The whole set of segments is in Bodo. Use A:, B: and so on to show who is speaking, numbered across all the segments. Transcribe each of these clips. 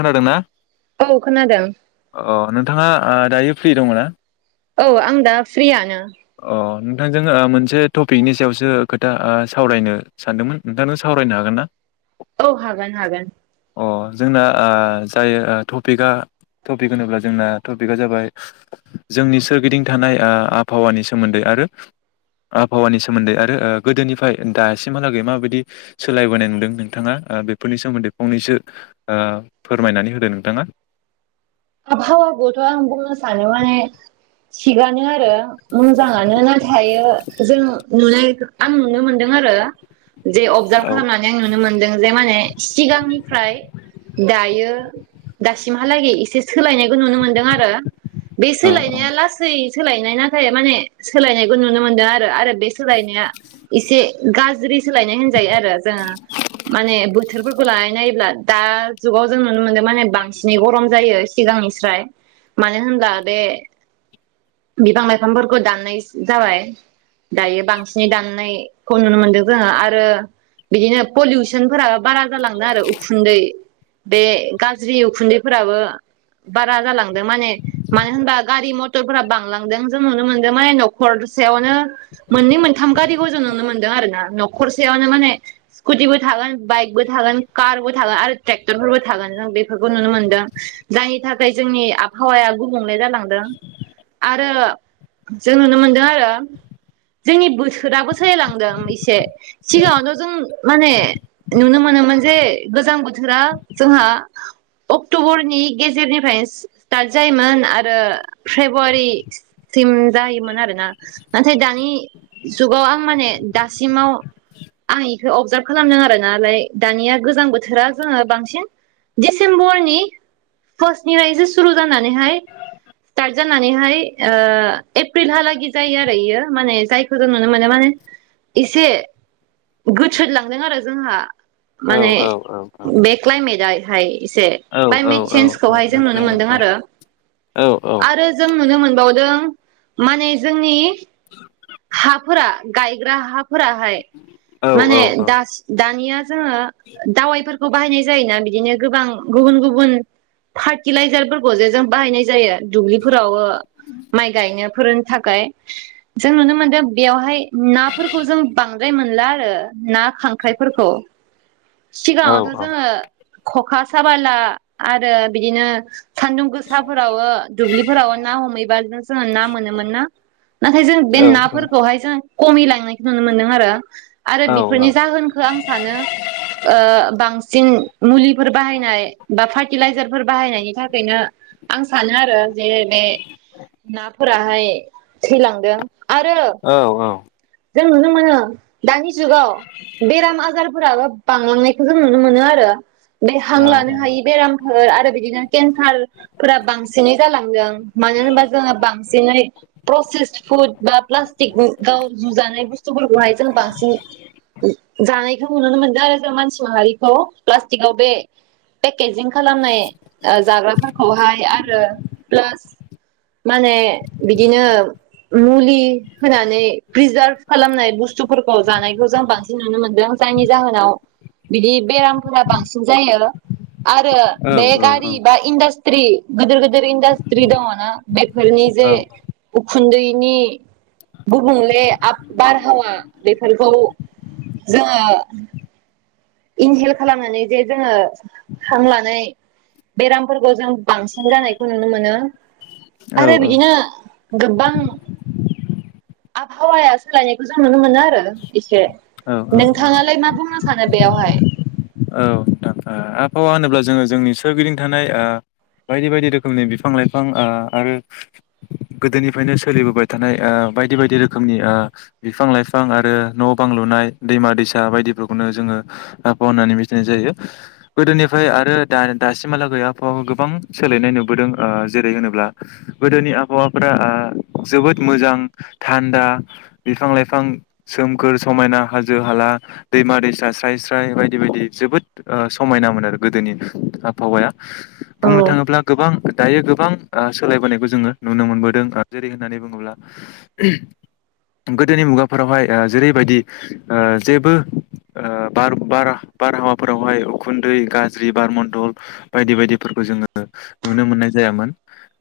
A: खोनादों ना
B: औ खोनादों
A: अ नोंथाङा दायो फ्रि दं ना
B: औ आं दा फ्रियानो
A: अ नोंथांजों मोनसे टपिकनि सायावसो खोथा सावरायनो सानदोंमोन नोंथांजों सावरायनो हागोन ना
B: औ हागोन हागोन
A: अ जोंना जाय टपिक टपिक होनोब्ला जोंना टपिकआ जाबाय जोंनि सोरगिदिं थानाय आबहावानि सोमोन्दै आरो आबहावानि सोमोन्दै आरो गोदोनिफ्राय दासिमहालागै माबायदि सोलायबोनाय नुदों नोंथाङा बेफोरनि सोमोन्दै फंनैसो फोरमायनानै होदों नोंथाङा
B: आबहावा खौथ आं‌ बुंनो सानो माने थिग आनो आरो मोजाङानो नाथायायो जों नुनाय आं नुनो मोनदों आरो जे अबजार्भ
A: औ
B: खालामनानै आं नुनो मोनदों जे माने सिगांनिफ्राय दायो दासिम हालागै इसे सोलायनायखौ नुनो मोनदों आरो बे
A: औ
B: सोलायनाया लासै सोलायनाय नाथाय माने सोलायनायखौ नुनो मोनदों आरो आरो बे सोलायनाया एसे गाज्रि सोलायनाय होनजायो आरो जोङो माने बोथोरफोरखौ लानाय नायोब्ला दा जुगाव जों नुनो मोनदों माने बांसिनै गरम जायो सिगांनि स्राय मानो होनब्ला बे बिफां लाइफांफोरखौ दाननाय जाबाय दायो बांसिनै दाननायखौ नुनो मोनदों जोङो आरो बिदिनो पलिउसन फोराबो बारा जालांदों आरो उखुन्दै बे गाज्रि उखुन्दैफोराबो बारा जालांदों माने मानो होनबा गारि मथरफोरा बांलांदों जों नुनो मोनदों माने न'खरसेयावनो मोननै मोनथाम गारिखौ जों नुनो मोनदों आरोोना न'खरसेयावनो माने स्कुटिबो थागोन बाइकबो थागोन कारबो थागोन आरो ट्रेक्टरफोरबो थागोन जों बेफोरखौ नुनो मोनदों जायनि थाखाय जोंनि आबहावाया गुबुंले जालांदों आरो जों नुनो मोनदों आरो जोंनि बोथोराबो सलिायलांदों एसे सिगाङावथ' जों माने नुनो मोनोमोन जे गोजां बोथोरा जोंहा अक्ट'बरनि गेजेरनिफ्रायनो स्टार्ट जायोमोन आरो फेब्रुवारिसिम जायोमोन आरोना नाथाय दानि जुगाव आं माने दासिमाव आं इखौ अबजार्भ खालामदों आरो नालाय दानिया गोजां बोथोरा जोङो बांसिन डिसेम्बरनि फार्स्टनिफ्राय एसे सुरु जानानैहाय स्टार्ट जानानैहाय एप्रिलहालागि जायो आरो इयो माने जायखौ जों नुनो मोनो माने एसे गोथोलांदों आरो जोंहा
A: औ
B: माने
A: औ औ
B: बे क्लायमेटाय हाय इसे
A: औ
B: क्लाइमेट
A: औ
B: सेनज
A: औ
B: जों नुनो मोनदों आरो
A: औ औ
B: आरो जों नुनो मोनाव माने जोंनि
A: [inaudible]
B: हाफोरा गायग्रा हा फोराहाय
A: औ औ
B: माने दासि दानिया जोङो दावाइफोरखौ बाहायनाय जायोना बिदिनो गोबां गुबुन गुबुन फार्टिलाइजारफोरखौ जे जों बाहायनाय जायो दुब्लिफोराव ओ माइ गायनो फोरनो थाखाय। जों नुनो मोनदों बेयावहाय नाफोरखौ जों बांद्राय मोन ला आरो। ना खांख्राइफोरखौ।
A: औ
B: सिगाङावथ' जोङो खखा साबाला आरो बिदिनो सान्दुं गोसाफोरावो दुब्लिफोराव ना हमहैबा जों जोङो ना मोनोमोन ना नाथाय जों बे नाफोरखौहाय जों खमि लांनाय खौ नुनो मोनदों आरो आरो बेफोरनि जाहोनखो आं सानो बांसिन मुलिफोर बाहायनाय बा फार्टिलाइजारफोर बाहायनायनि थाखायनो आं सानो आरो जे बे नाफोराहाय थैलांदों। आरो
A: औ औ।
B: जों नुनो मोनो दानि जुगाव बेराम आजार फोराबो बांलांनायखौ जों नुनो मोनो आरो। बे हां लानो
A: औ
B: हायि बेरामफोर आरो बिदिनो केन्सार फोरा बांसिनै जालांदों मानो होनबा जोङो बांसिनै प्रसेस फुद बा प्लास्टिक गाव जुजानाय बुस्थुफोरखौहाय जों बांसिन जानाय खौ नुनो मोन्दों। जों मानसि माहारिखौ प्लासटिकआव बे पेकेजिं खालामनाय ओ जाग्राफोरखौहाय आरो प्लास माने बिदिनो मुलि होनानै प्रिजार्भ खालामनाय बुस्थुफोरखौ जानायखौ जों बांसिन नुनो मोनदों जायनि जाहोनाव बिदि बेरामफोरा बांसिन जायो। आरो बे गारि बा इन्डास्ट्रि गोदोर गोदोथ इन्डास्ट्रि दङना? बेफोरनि जे उखुन्दैनि गुबुंले आब बारहावा बेफोरखौ जोङो । इनहेल खालामनानै जे जोङो हां लानाय बेरामफोरखौ जों बांसिन जानायखौ नुनो मोनो।
A: औ
B: आरो
A: औ
B: बिदिनो गोबां आबहावाया सोलायनायखौ जों नुनो मोनो आरो एसे नोंथाङालाय मा बुंनो सानो बेवहाय?
A: नोंथां आबहावा होनोब्ला जोङो जोंनि सोरगिदिं थानाय ओ बायदि बायदि रोखोमनि बिफां लाइफां ओ आरो गोदोनिफ्रायनो सोलिबोबाय थानाय बायदि बायदि रोखोमनि ओ बिफां लाइफां आरो न' बां लुनाय दैमा दैसा बायदिफोरखौनो जोङो आबहावा होननानै मिथिनाय जायो गोदोनिफ्राय आरो दा दासिमहालागै आबहावाखौ गोबां सोलायनाय नुबोदों ओ जेरै होनोब्ला गोदोनि आबहावाफ जोबोद मोजां थान्दा बिफां लाइफां सोमखोर समायना हाजो हाला दैमा दैसा स्राय स्राय बायदि बायदि जोबोद समायनामोन आरो गोदोनि आबहावाया
B: औ
A: बुंनो थाङोब्ला गोबां दायो गोबां सोलायबोनायखौ जोङो नुनो मोनबोदों जेरै होननानै बुङोब्ला गोदोनि मुगाफोरावहाय जेरैबायदि ओ जेबोर बार बारहावाफोरावहाय उखुन्दै गाज्रि बारमन्दल बायदि बायदिफोरखौ जोङो नुनो मोननाय जायामोन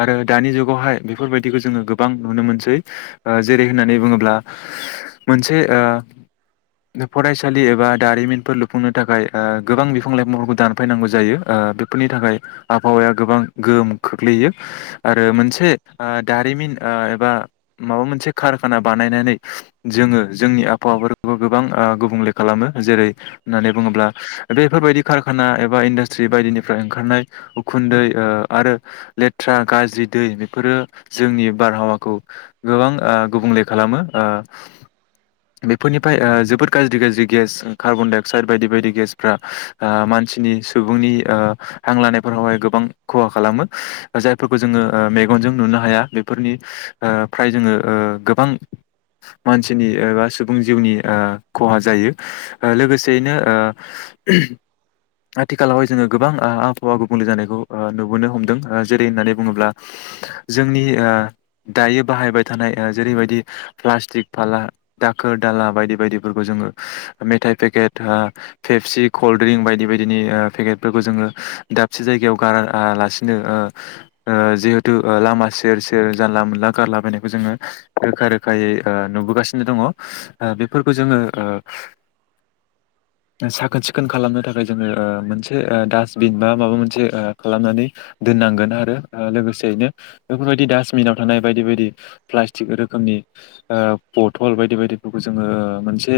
A: आरो दानि जुगावहाय बेफोरबायदिखौ जोङो गोबां नुनो मोनसै जेरै होननानै बुङोब्ला मोनसे फरायसालि एबा दारिमिनफोर लुफुंनो थाखाय गोबां बिफां लाइफांफोरखौ दानफैनांगौ जायो बेफोरनि थाखाय आबहावाया गोबां गोहोम खोख्लैयो आरो मोनसे दारिमिन एबा माबा मोनसे कारखाना बानायनानै जोङो जोंनि आबहावाफोरखौ गोबां गुबुंले खालामो जेरै होननानै बुङोब्ला बेफोरबायदि कारखाना एबा इन्डासट्रि बायदिनिफ्राय ओंखारनाय उखुन्दै ओ आरो लेथ्रा गाज्रि दै बेफोरो जोंनि बारहावाखौ गोबां ओ गुबुंले खालामो ओ बेफोरनिफ्राय ओ जोबोद गाज्रि गाज्रि गेस कार्बनडाइ अक्साइद बायदि बायदि गेस फ्रा ओ मानसिनि सुबुंनि ओ हां लानायफोरावहाय गोबां खहा खालामो जायफोरखौ जोङो ओ मेगनजों नुनो हाया बेफोरनि ओ फ्राय जोङो गोबां मानसिनि एबा सुबुं जिउनि ओ खहा जायो लोगोसेयैनो ओ आथिखालावहाय जोङो ओ गोबां आबहावा गुबुंले जानायखौ ओ नुबोनो हमदों ओ जेरै होननानै बुङोब्ला जोंनि ओ दायो बाहायबाय थानाय जेरैबायदि प्लास्टिक फाला दाखोर दाला बायदि बायदिफोरखौ जोङो मेथाइ पेकेट ओ फेबसिक कल्ड ड्रिंक बायदि बायदिनि ओ पेकेटफोरखौ जोङो दाबसे जायगायाव गारालासिनो जिहेथु लामा सेर सेर जानला मोनला गारलाबायनायखौ जोङो रोखा रोखायै नुबोगासिनो दङ बेफोरखौ जोङो साखोन सिखोन खोन खालामनो थाखाय जोङो मोनसेासबिन बा माबा मोनसे खालामनानै दोननांगोन आरो लोगोसेयैनो बेफोरबायदि दास्बिनाव थानाय बायदि बायदि प्लाटिक रोखोमनि बथल बायदि बायदिफोरखौ जोङो मोनसे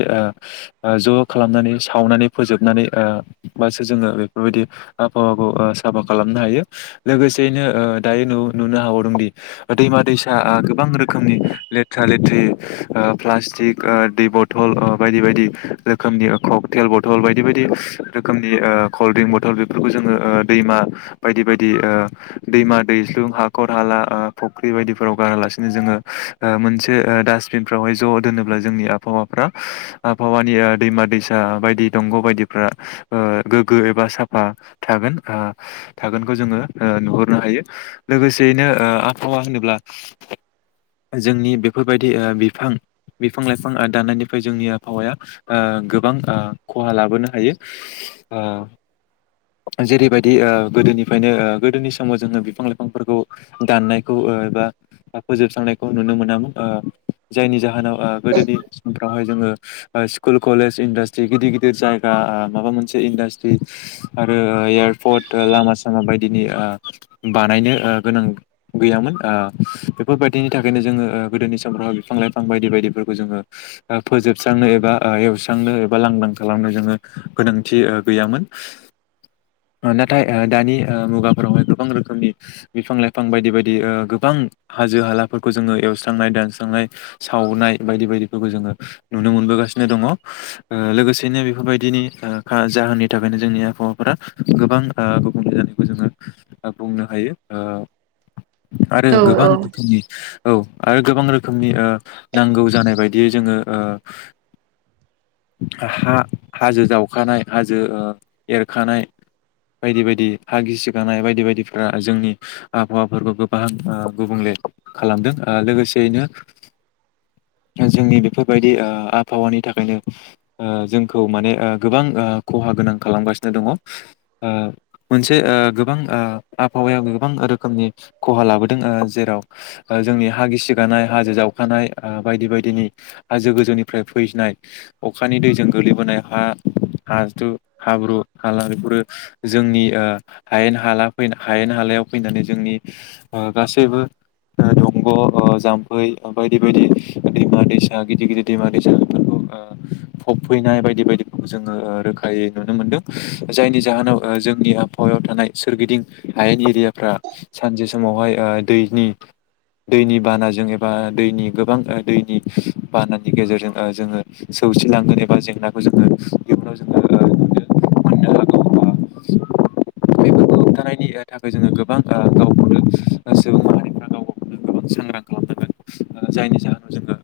A: ज' खालामनानै सावनानै फोजोबनानै बासो जोङो बेफोरबायदि आबहावाखौ साफा खालामनो हायो लोगोसेयैनो दायो न नुनो हाबावदोंदि दैमा दैसा गोबां रोखोमनि लेथ्रा लेथ्रि प्लास्टिक दै बथल बायदि बायदि रोखोमनि थेल बथल बथल बायदि बायदि रोखोमनि कल्ड्रिंक बथल बेफोरखौ जोङो दैमा बायदि बायदि दैमा दैज्लुं हाखर हाला फुख्रि बायदिफोराव गारालासिनो जोङो मोनसे डास्बिनफ्रावहाय ज' दोनोब्ला जोंनि आबहावाफ्रा आबहावानि दैमा दैसा बायदि दंग' बायदिफ्रा गोग्गो एबा साफा थागोन थागोनखौ जोङो नुहरनो हायो लोगोसेयैनो आबहावा होनोब्ला जोंनि बेफोरबायदि बिफां बिफां लाइफां दाननायनिफ्राय जोंनि आबहावाया गोबां खहा लाबोनो हायो जेरैबायदि गोदोनिफ्रायनो गोदोनि समाव जोङो बिफां लाइफांफोरखौ दाननायखौ एबा फोजोबस्रांनायखौ नुनो मोनामोन जायनि जाहोनाव गोदोनि समफ्रावहाय जोङो स्कुल कलेज इडास्ट्रि गिदिर गिदिर गिदिर जायगा माबा मोनसे इन्डास्ट्रि आरो एयारपर्ट लामा सामा बायदिनि बानायनो गोनां गैयामोन बेफोरबायदिनि थाखायनो जोङो गोदोनि समफ्राव बिफां लाइफां बायदि बायदिफोरखौ जोङो फोजोबस्रांनो एबा एवस्रांनो एबा लांदां खालामनो जोङो गोनांथि गैयामोन नाथाय दानि मुगाफोरावहाय गोबां रोखोमनि बिफां लाइफां बायदि बायदि गोबां हाजो हालाफोरखौ जोङो एवस्रांनाय दानस्रांनाय सावनाय बायदि बायदिफोरखौ जोङो नुनो मोनबोगासिनो दङ लोगोसे बिनो बेफोरबायदिनि जाहोननि थाखायनो जोंनि आबहावाफोरा गोबां गुबुंले जानायखौ जोङो बुंनो हायो आरो
B: औ
A: गोबां
B: औ
A: रोखोमनि औ आरो गोबां रोखोमनि नांगौ जानाय बदियै जोङो हा हाजो जावखानाय हाजो एरखानाय बायदि बायदि हा गिसिखानाय बायदि बायदिफोरा जोंनि आबहावाफोरखौ गोबां गुबुंले खालामदों लोगोसेयैनो जोंनि बेफोरबायदि आबहावानि थाखायनो जोंखौ माने गोबां खहा गोनां खालामगासिनो दङ मोनसे गोबां आबहावायाव गोबां रोखोमनि खहा लाबोदों जेराव जोंनि हा गिसिगानाय हाजो जावखानाय बायदि बायदिनि हाजो गोजौनिफ्राय फैनाय अखानि दैजों गोग्लैबोनाय हा हाज्रु हाब्रु हाला बेफोरो जोंनि हायेन हालाै हायेन हाालायाव फैनानै जोंनि गासैबो दंग' जाम्फै बायदि बायदि दैमा दैसा गिदिर गिदिर दैमा दैसा बेफोरखौ फबफैनाय बायदि बायदिफोरखौ जोङो रोखायै नुनो मोनदों जायनि जाहोनाव जोंनि आबहावायाव थानाय सोरगिदिं हायेन एरियाफ्रा सानसे समावहाय दैनि दैनि बानाजों एबा दैनि गोबां दैनि बानानि गेजेरजों जोङो सौसिलाङो ोन एबा जेंनाखौ जोङो इयुनाव जोङो नु मोननो हागौ बे हमथानायनि थाखाय जोङो गोबां गावखौनो सुबुं माहारिफ्रा गाव गावखौनो गोबां सांग्रां खालामनांगोन जायनि जाहोनाव जोङो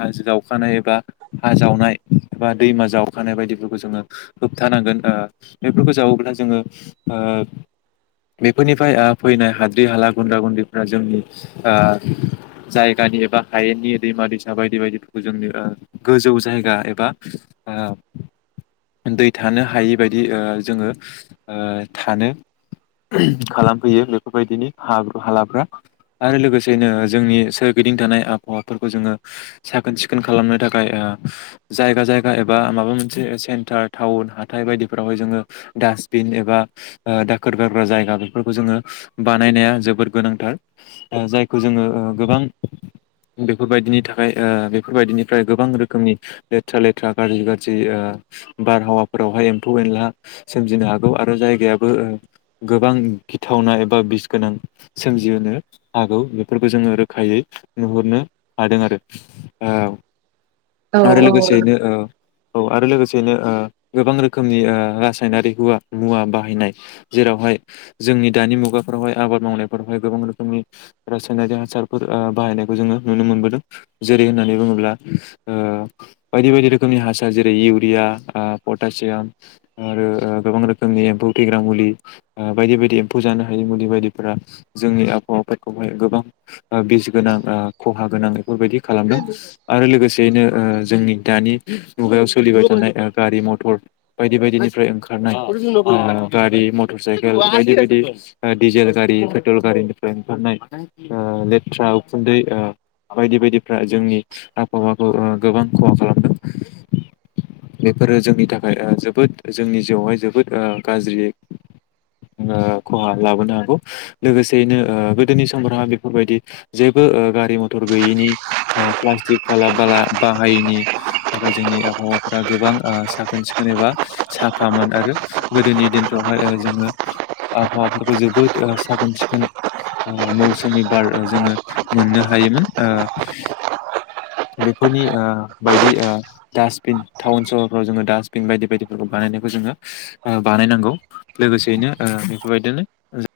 A: हाजो गावखानाय एबा हा जावनाय बा दैमा जावखानाय बायदिफोरखौ जोङो होबथानांगोन बेफोरखौ जावोब्ला जोङो बेफोरनिफ्राय फैनाय हाद्रि हाला गुन्द्रा गुन्दैफ्रा जोंनि जायगानि एबा हायेननि दैमा दैसा बायदि बायदिफोरखौ जोंनि गोजौ जायगा एबा बा दै थानो हायि बायदि जोङो थानो खालामफैयो बेफोरबायदिनि हालाफ्रा आरो लोगोसेनो जोंनि सोरगिदिं थानाय आबहावाफोरखौ जोङो साखोन सिखोन खालामनो थाखाय जायगा जायगा एबा माबा मोनसे सेन्टार टाउन हााइ बायदिफोरावहाय जोङो डासटबिन एबा दाखोर गारग्रा जायगा बेफोरखौ जोङो बानायनाया जोबोद गोनांथार जायखौ जोङो गोबां बेफोरबायदिनि थाखाय बेफोरबायदिनिफ्राय गोबां रोखोमनि लेथ्रा लेथ्रा गाज्रि गाज्रि बारहावाफोरावहाय एम्फौ एनला सोमजिनो हागौ आरो जायगायाबो गोबां गिथावना एबा बिस गोनां सोमजिहो हागौ बेफोरखौ जोङो रोखायै नुहुरनो हादों आरो आरो
B: औ औ
A: लोगोसेयैनो औ आरो लोगोसेनो गोबां रोखोमनि रासायनारि हुवा मुवा बाहायनाय जेरावहाय जोंनि दानि मुगाफोरावहाय आबाद मावनायफोरावहाय गोबां रोखोमनि रासायनारि हासारफोर बाहायनायखौ जोङो नुनो मोनबोदों जेरै होननानै बुङोब्ला बायदि बायदि रोखोमनि हासार जेरै इउरिया पटासियाम आरो गोबां रोखोमनि एम्फौ थैग्रा मुलि बायदि बायदि एम्फौ जानो हायि मुलि बायदिफोरा जोंनि आबहावााखौहाय गोबां बिस गोनां खहा गोनां बेफोरबायदि खालामदों आरो लोगोसेयैनो जोंनि दानि मुगायाव सोलिबाय थानाय गारि मथर बायदि बायदिनिफ्राय ओंखारनाय गारि मटर साइकेल बायदि बायदि डिजेल गारि पेट्रल गारिनिफ्राय ओंखारनाय लेथ्रा उखुन्दै बायदि बायदिफ्रा जोंनि आबहावाखौ गोबां खहा खालामदों बेफोरो जोंनि थाखाय जोबोद जोंनि जिउआवहाय जोबोद गाज्रि खहा लाबोनो हागौ लोगोसेयैनो गोदोनि समफोरहा बेफोरबायदि जेबो गारि मथर गैयैनि प्लास्टिक बाला बाला बा बाहायैनि थाखाय जोंनि आबहावाफोरा्रा गोबां साखोन सिखोन एबा साफामोन आरो गोदोनि दिनफ्रावहाय जोङो आबहावाफोरखौ जोबोद साखोन सिखोन मौसुमि बार जोङो मोननो हायोमोन बेफोरनि बायदि डास्टबिन टाउन सहरफ्राव जोङो डास्टबिन बायदि बायदिफोरखौ बानायनायखौ जोङो बानायनांगौ लोगोसेयैनो बेफोरबायदिनो